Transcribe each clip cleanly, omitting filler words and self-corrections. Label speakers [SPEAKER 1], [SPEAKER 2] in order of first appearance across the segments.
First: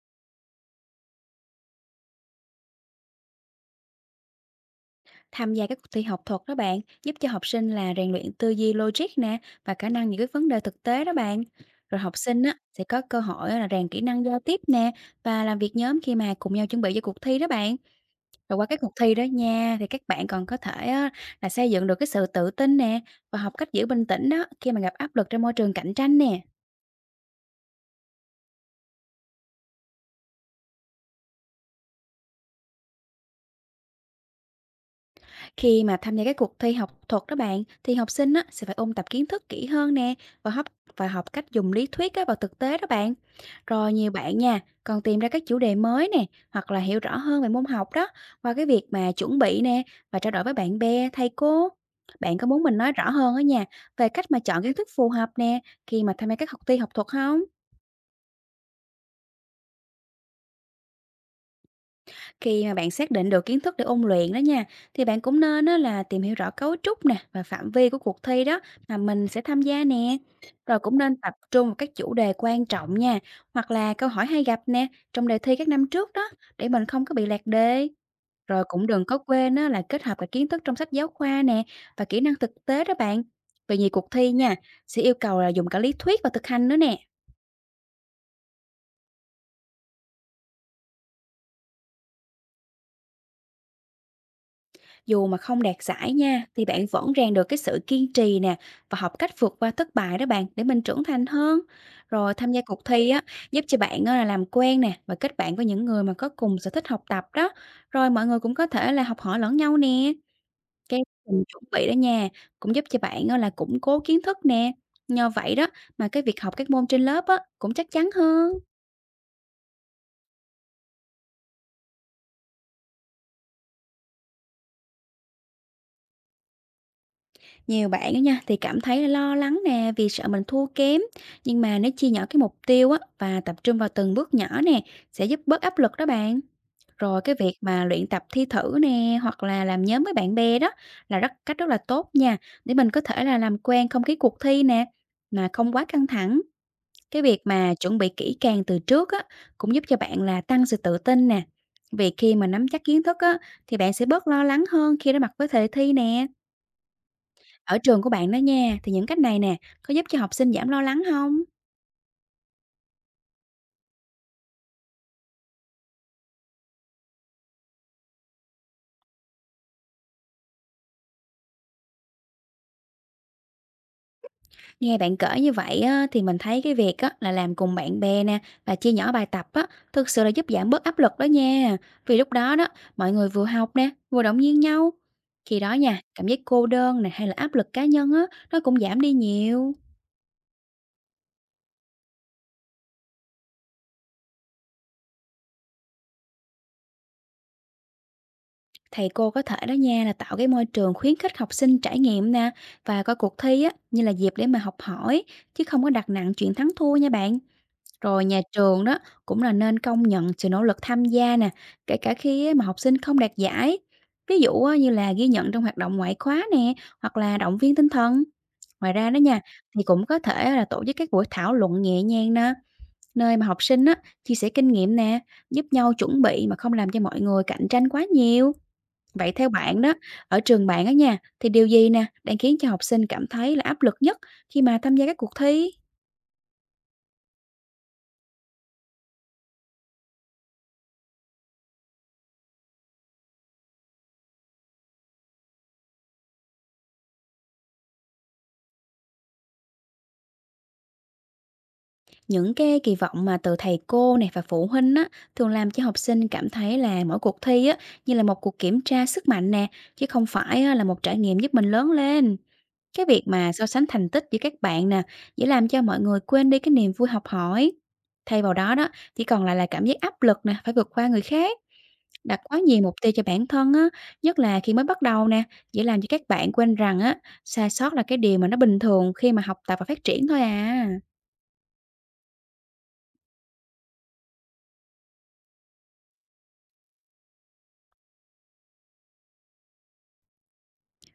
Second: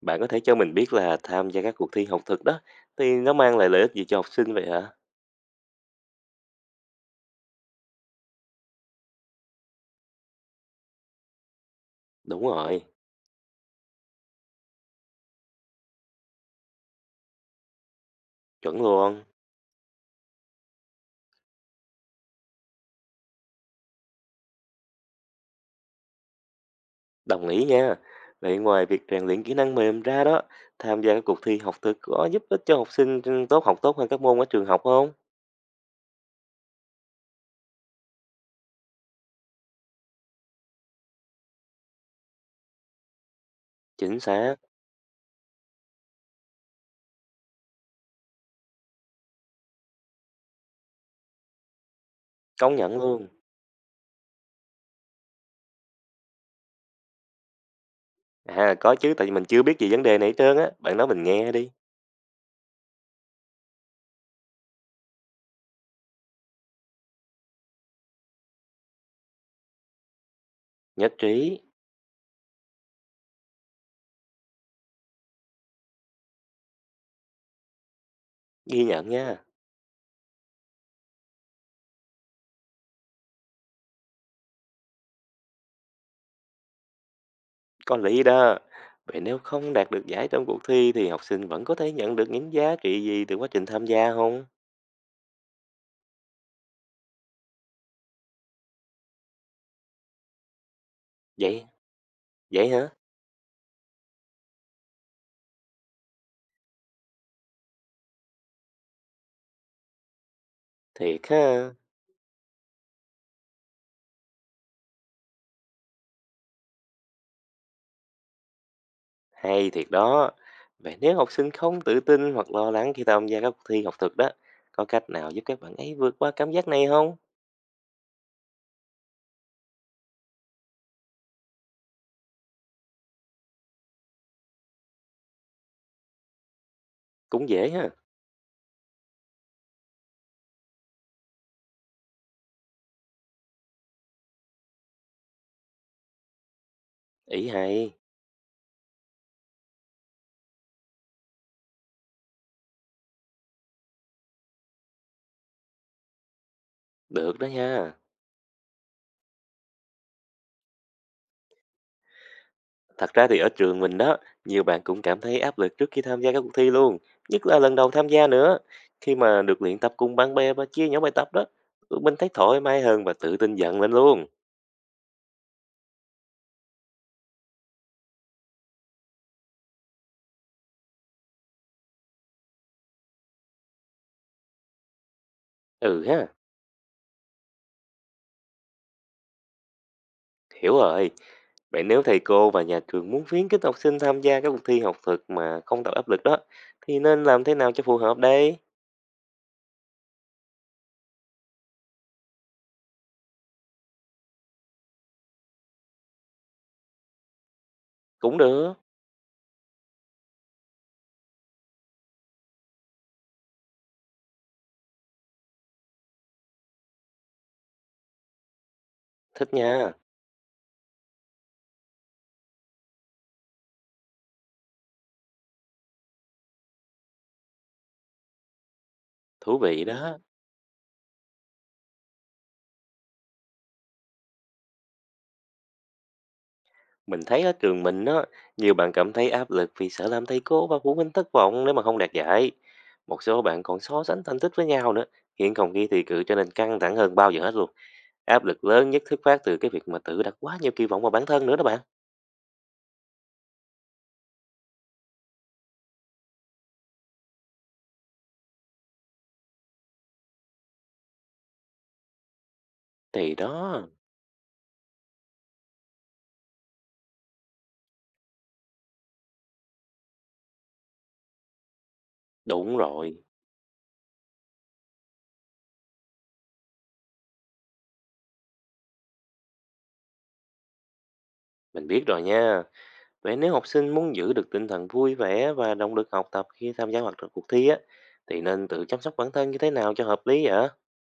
[SPEAKER 1] Bạn có thể cho mình biết là tham gia các cuộc thi học thực đó thì nó mang lại lợi ích gì cho học sinh vậy hả?
[SPEAKER 2] Tham gia các cuộc thi học thuật đó bạn, giúp cho học sinh là rèn luyện tư duy logic nè và khả năng những cái vấn đề thực tế đó bạn. Rồi học sinh
[SPEAKER 1] Đúng
[SPEAKER 2] á,
[SPEAKER 1] rồi,
[SPEAKER 2] sẽ có cơ hội là rèn kỹ năng giao tiếp nè và làm việc nhóm khi mà cùng nhau chuẩn bị cho cuộc thi đó bạn. Rồi qua các
[SPEAKER 1] chuẩn
[SPEAKER 2] cuộc thi
[SPEAKER 1] luôn,
[SPEAKER 2] đó nha thì các bạn còn có thể á, là xây dựng được cái sự tự tin nè và học cách giữ bình tĩnh đó khi mà gặp áp lực trong môi trường cạnh tranh nè.
[SPEAKER 1] đồng ý nha. Vậy ngoài việc rèn luyện kỹ năng mềm ra đó, tham gia các cuộc thi học thực có giúp ích cho học sinh tốt học tốt hơn các môn ở trường học không?
[SPEAKER 2] Khi mà tham gia các cuộc thi học thuật đó bạn, thì học sinh á, sẽ phải ôn tập kiến thức kỹ hơn nè và học và học cách dùng lý thuyết á, vào thực tế đó bạn. Rồi nhiều
[SPEAKER 1] Chính
[SPEAKER 2] bạn
[SPEAKER 1] xác,
[SPEAKER 2] nha, còn tìm ra các chủ đề mới nè hoặc là hiểu rõ hơn về môn học đó qua cái việc mà chuẩn bị nè và trao đổi với bạn bè, thầy cô. Bạn có muốn
[SPEAKER 1] công
[SPEAKER 2] mình nói
[SPEAKER 1] nhận
[SPEAKER 2] rõ
[SPEAKER 1] luôn.
[SPEAKER 2] hơn ở nhà về cách mà chọn kiến thức phù hợp nè khi mà tham gia các cuộc thi học thuật không?
[SPEAKER 1] À có chứ, tại vì mình chưa biết gì vấn đề này hết trơn á, bạn nói mình nghe đi.
[SPEAKER 2] Khi mà bạn xác định được kiến thức để ôn luyện đó nha, thì bạn cũng nên á, là tìm hiểu rõ cấu trúc nè và phạm vi của cuộc thi đó mà mình sẽ tham gia nè. Rồi cũng
[SPEAKER 1] Nhất
[SPEAKER 2] nên tập
[SPEAKER 1] trí,
[SPEAKER 2] trung vào các chủ đề quan trọng nha, hoặc là câu hỏi hay gặp nè trong đề thi các năm trước đó để mình không có bị lạc đề. Rồi
[SPEAKER 1] ghi
[SPEAKER 2] cũng đừng
[SPEAKER 1] nhận
[SPEAKER 2] có
[SPEAKER 1] nha,
[SPEAKER 2] quên á, là kết hợp cả kiến thức trong sách giáo khoa nè và kỹ năng thực tế đó bạn. Vì nhiều cuộc thi nha, sẽ yêu cầu là dùng cả lý thuyết và thực hành nữa nè.
[SPEAKER 1] có lý đó. Vậy nếu không đạt được giải trong cuộc thi thì học sinh vẫn có thể nhận được những giá trị gì từ quá trình tham gia không?
[SPEAKER 2] Dù mà không đạt giải nha, thì bạn vẫn rèn được cái sự kiên trì nè và học cách vượt qua thất bại đó bạn để mình trưởng thành hơn.
[SPEAKER 1] Vậy.
[SPEAKER 2] Rồi tham gia
[SPEAKER 1] Vậy
[SPEAKER 2] cuộc
[SPEAKER 1] hả?
[SPEAKER 2] thi á, giúp cho bạn á, là làm quen nè và kết bạn với những người mà có cùng sở thích học tập đó. Rồi mọi người cũng có thể là học hỏi lẫn nhau nè. Cái
[SPEAKER 1] Thiệt
[SPEAKER 2] mình chuẩn
[SPEAKER 1] ha,
[SPEAKER 2] bị đó nha, cũng giúp cho bạn á, là củng cố kiến thức nè. Nhờ vậy đó mà cái việc học các môn trên lớp á, cũng chắc chắn hơn.
[SPEAKER 1] hay thiệt đó. Vậy nếu học sinh không tự tin hoặc lo lắng khi tham gia các cuộc thi học thực đó, có cách nào giúp các bạn ấy vượt qua cảm giác này không?
[SPEAKER 2] Nhiều bạn đó nha thì cảm thấy lo lắng nè vì sợ mình thua kém, nhưng mà nếu chia nhỏ cái mục tiêu á và tập trung vào từng bước nhỏ nè sẽ giúp bớt áp lực đó bạn. Rồi cái
[SPEAKER 1] Cũng
[SPEAKER 2] việc
[SPEAKER 1] dễ
[SPEAKER 2] mà
[SPEAKER 1] ha.
[SPEAKER 2] luyện tập thi thử nè hoặc là làm nhóm với bạn bè đó là rất cách rất là tốt nha để mình có thể là làm quen không khí cuộc thi nè mà không quá căng thẳng. Cái việc
[SPEAKER 1] Ý
[SPEAKER 2] mà
[SPEAKER 1] hay,
[SPEAKER 2] chuẩn bị kỹ càng từ trước á cũng giúp cho bạn là tăng sự tự tin nè. Vì khi mà nắm chắc kiến thức á thì bạn sẽ bớt lo lắng hơn khi đối mặt với đề thi nè.
[SPEAKER 1] được đó
[SPEAKER 2] Ở
[SPEAKER 1] nha.
[SPEAKER 2] trường của bạn đó nha, thì những cách này nè, có giúp cho học sinh giảm lo lắng không?
[SPEAKER 1] Thật ra thì ở trường mình đó, nhiều bạn cũng cảm thấy áp lực trước khi tham gia các cuộc thi luôn, nhất là lần đầu tham gia nữa. Khi mà được luyện tập cùng bạn bè và chia nhỏ bài tập đó, tụi mình thấy thoải mái hơn và tự tin dần lên luôn.
[SPEAKER 2] Nghe bạn kể như vậy á, thì mình thấy cái việc á, là làm cùng bạn bè nè và chia nhỏ bài tập á, thực sự là giúp giảm bớt áp lực đó nha. Vì lúc đó đó, mọi người vừa học nè, vừa động viên nhau. Khi đó nha,
[SPEAKER 1] Ừ
[SPEAKER 2] cảm
[SPEAKER 1] ha.
[SPEAKER 2] giác cô đơn nè hay là áp lực cá nhân á, nó cũng giảm đi nhiều.
[SPEAKER 1] Hiểu rồi. Vậy nếu thầy cô và nhà trường muốn khuyến khích học sinh tham gia các cuộc thi học thực mà không tạo áp lực đó, thì nên làm thế nào cho phù hợp đây?
[SPEAKER 2] Thầy cô có thể đó nha, là tạo cái môi trường khuyến khích học sinh trải nghiệm nè và coi cuộc thi á, như là dịp để mà học hỏi, chứ không có đặt nặng chuyện thắng thua nha bạn. Rồi
[SPEAKER 1] Cũng
[SPEAKER 2] nhà
[SPEAKER 1] được,
[SPEAKER 2] trường đó cũng là nên công nhận sự nỗ lực tham gia nè, kể cả khi á mà học sinh không đạt giải. Ví dụ á, như là ghi nhận trong hoạt động ngoại khóa nè, hoặc là động viên tinh thần. Ngoài ra đó nha,
[SPEAKER 1] thích
[SPEAKER 2] thì
[SPEAKER 1] nha,
[SPEAKER 2] cũng có thể là tổ chức các buổi thảo luận nhẹ nhàng nè, nơi mà học sinh á, chia sẻ kinh nghiệm nè, giúp nhau chuẩn bị mà không làm cho mọi người cạnh tranh quá nhiều. Vậy theo
[SPEAKER 1] thú
[SPEAKER 2] bạn
[SPEAKER 1] vị
[SPEAKER 2] đó,
[SPEAKER 1] đó.
[SPEAKER 2] ở trường bạn á nha, thì điều gì nè đang khiến cho học sinh cảm thấy là áp lực nhất khi mà tham gia các cuộc thi?
[SPEAKER 1] Mình thấy ở trường mình đó, nhiều bạn cảm thấy áp lực vì sợ làm thầy cô và phụ huynh thất vọng nếu mà không đạt giải. Một số bạn còn so sánh thành tích với nhau nữa, khiến không khí thi cử trở nên căng thẳng hơn bao giờ hết luôn. Áp lực lớn nhất xuất phát từ cái việc mà tự đặt quá nhiều kỳ vọng vào bản thân nữa đó bạn.
[SPEAKER 2] Những cái kỳ vọng mà từ thầy cô này và phụ huynh á, thường làm cho học sinh cảm thấy là mỗi cuộc thi á, như là một cuộc kiểm tra sức mạnh nè, chứ không phải á, là một trải nghiệm giúp mình lớn lên. Cái việc
[SPEAKER 1] Thì
[SPEAKER 2] mà so sánh
[SPEAKER 1] đó,
[SPEAKER 2] thành tích giữa các bạn nè, dễ làm cho mọi người quên đi cái niềm vui học hỏi. Thay vào đó đó, chỉ còn lại là cảm giác áp lực nè, phải vượt qua người khác. Đặt quá
[SPEAKER 1] đúng
[SPEAKER 2] nhiều mục tiêu
[SPEAKER 1] rồi,
[SPEAKER 2] cho bản thân á, nhất là khi mới bắt đầu nè, dễ làm cho các bạn quên rằng á, sai sót là cái điều mà nó bình thường khi mà học tập và phát triển thôi à.
[SPEAKER 1] mình biết rồi nha. Vậy nếu học sinh muốn giữ được tinh thần vui vẻ và động lực học tập khi tham gia hoạt động cuộc thi á, thì nên tự chăm sóc bản thân như thế nào cho hợp lý vậy?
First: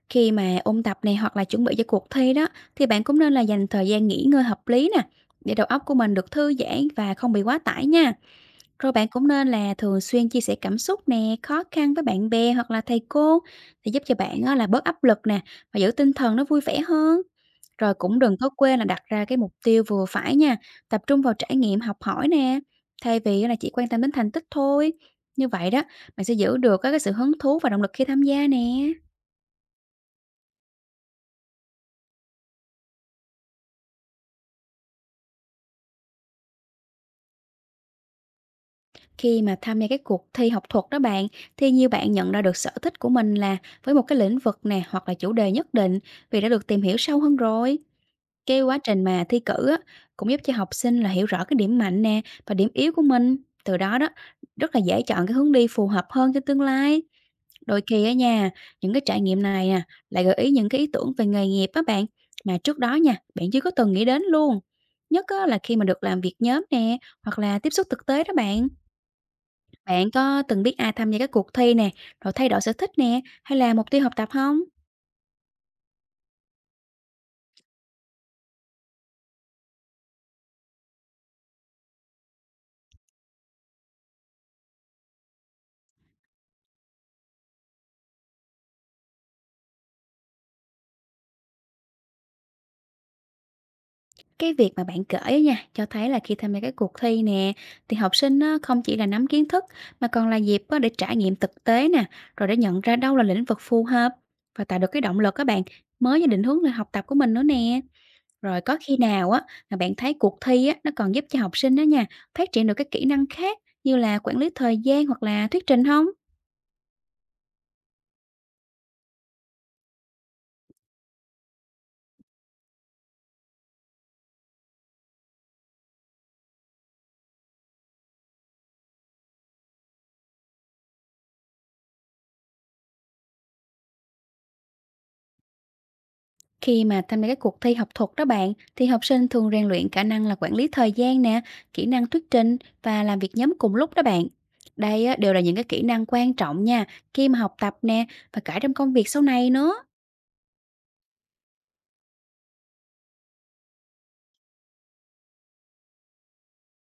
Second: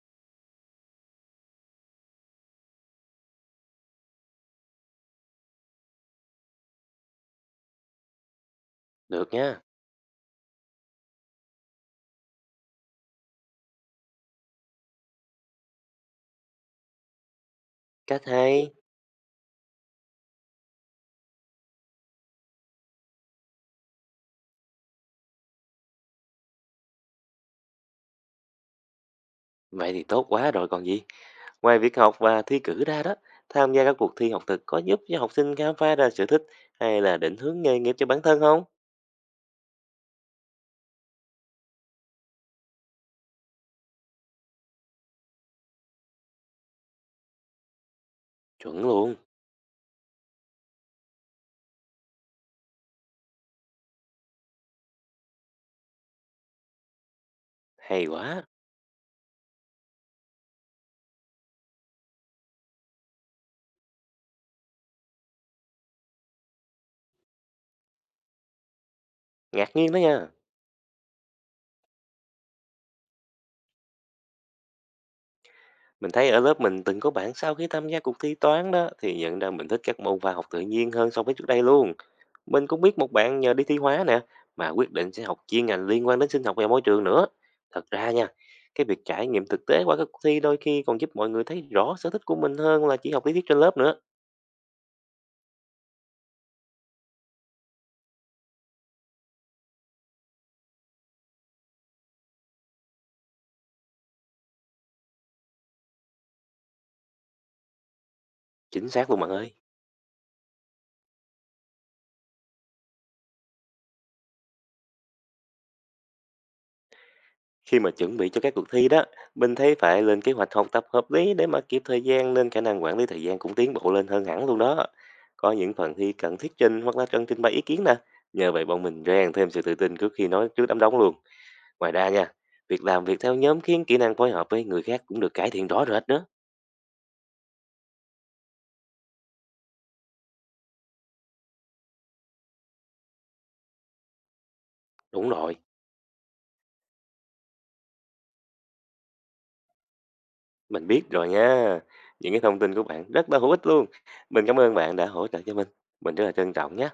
[SPEAKER 2] Khi mà ôn tập này hoặc là chuẩn bị cho cuộc thi đó thì bạn cũng nên là dành thời gian nghỉ ngơi hợp lý nè để đầu óc của mình được thư giãn và không bị quá tải nha. Rồi bạn cũng
[SPEAKER 1] Được
[SPEAKER 2] nên
[SPEAKER 1] nha,
[SPEAKER 2] là thường xuyên chia sẻ cảm xúc nè, khó khăn với bạn bè hoặc là thầy cô thì giúp cho bạn á, là bớt áp lực nè và giữ tinh thần nó vui vẻ hơn. Rồi cũng
[SPEAKER 1] cách
[SPEAKER 2] đừng có
[SPEAKER 1] hay.
[SPEAKER 2] quên là đặt ra cái mục tiêu vừa phải nha, tập trung vào trải nghiệm học hỏi nè, thay vì là chỉ quan tâm đến thành tích thôi. Như vậy đó, bạn sẽ giữ được á, cái sự hứng thú và động lực khi tham gia nè.
[SPEAKER 1] Vậy thì tốt quá rồi còn gì. Ngoài việc học và thi cử ra đó, tham gia các cuộc thi học thực có giúp cho học sinh khám phá ra sở thích hay là định hướng nghề nghiệp cho bản thân không?
[SPEAKER 2] Khi mà tham gia cái cuộc thi học thuật đó bạn, thì nhiều bạn nhận ra được sở thích của mình là với một cái lĩnh vực nè hoặc là chủ đề nhất định vì đã được tìm hiểu sâu hơn rồi. Cái quá
[SPEAKER 1] Chuẩn
[SPEAKER 2] trình
[SPEAKER 1] luôn,
[SPEAKER 2] mà thi cử á, cũng giúp cho học sinh là hiểu rõ cái điểm mạnh nè và điểm yếu của mình. Từ đó đó, rất là dễ chọn cái hướng đi phù hợp hơn cho tương lai. Đôi
[SPEAKER 1] hay
[SPEAKER 2] khi á
[SPEAKER 1] quá,
[SPEAKER 2] nha, những cái trải nghiệm này nè lại gợi ý những cái ý tưởng về nghề nghiệp á bạn mà trước đó nha, bạn chưa có từng nghĩ đến luôn. Nhất á, là khi mà được làm việc nhóm nè hoặc là tiếp xúc thực tế đó bạn.
[SPEAKER 1] ngạc nhiên đó
[SPEAKER 2] Bạn
[SPEAKER 1] nha.
[SPEAKER 2] có từng biết ai tham gia các cuộc thi nè, rồi thay đổi sở thích nè, hay là mục tiêu học tập không?
[SPEAKER 1] Mình thấy ở lớp mình từng có bạn sau khi tham gia cuộc thi toán đó thì nhận ra mình thích các môn khoa học tự nhiên hơn so với trước đây luôn. Mình cũng biết một bạn nhờ đi thi hóa nè, mà quyết định sẽ học chuyên ngành liên quan đến sinh học và môi trường nữa. Thật ra nha, cái việc trải nghiệm thực tế qua các cuộc thi đôi khi còn giúp mọi người thấy rõ sở thích của mình hơn là chỉ học lý thuyết trên lớp nữa.
[SPEAKER 2] Cái việc mà bạn kể á nha, cho thấy là khi tham gia các cuộc thi nè, thì học sinh á, không chỉ là nắm kiến thức, mà còn là dịp á, để trải nghiệm thực tế nè, rồi để nhận ra đâu là lĩnh vực phù hợp, và tạo được cái động lực các bạn, mới và định hướng về học tập của mình nữa nè. Rồi có
[SPEAKER 1] Chính
[SPEAKER 2] khi
[SPEAKER 1] xác luôn bạn
[SPEAKER 2] nào á,
[SPEAKER 1] ơi.
[SPEAKER 2] mà bạn thấy cuộc thi á, nó còn giúp cho học sinh đó nha, phát triển được các kỹ năng khác như là quản lý thời gian hoặc là thuyết trình không?
[SPEAKER 1] Khi mà chuẩn bị cho các cuộc thi đó, mình thấy phải lên kế hoạch học tập hợp lý để mà kịp thời gian nên khả năng quản lý thời gian cũng tiến bộ lên hơn hẳn luôn đó. Có những phần thi cần thuyết trình hoặc là cần trình bày ý kiến nè. Nhờ vậy bọn mình rèn thêm sự tự tin trước khi nói trước đám đông luôn. Ngoài ra nha, việc làm việc theo nhóm khiến kỹ năng phối hợp với người khác cũng được cải thiện rõ rệt nữa.
[SPEAKER 2] Khi mà tham gia các cuộc thi học thuật đó bạn, thì học sinh thường rèn luyện khả năng là quản lý thời gian nè, kỹ năng thuyết trình và làm việc nhóm cùng lúc đó bạn. Đây á,
[SPEAKER 1] Đúng
[SPEAKER 2] đều là
[SPEAKER 1] rồi,
[SPEAKER 2] những cái kỹ năng quan trọng nha, khi mà học tập nè và cả trong công việc sau này nữa.
[SPEAKER 1] mình biết rồi nha. Những cái thông tin của bạn rất là hữu ích luôn. Mình cảm ơn bạn đã hỗ trợ cho mình. Mình rất là trân trọng nhé.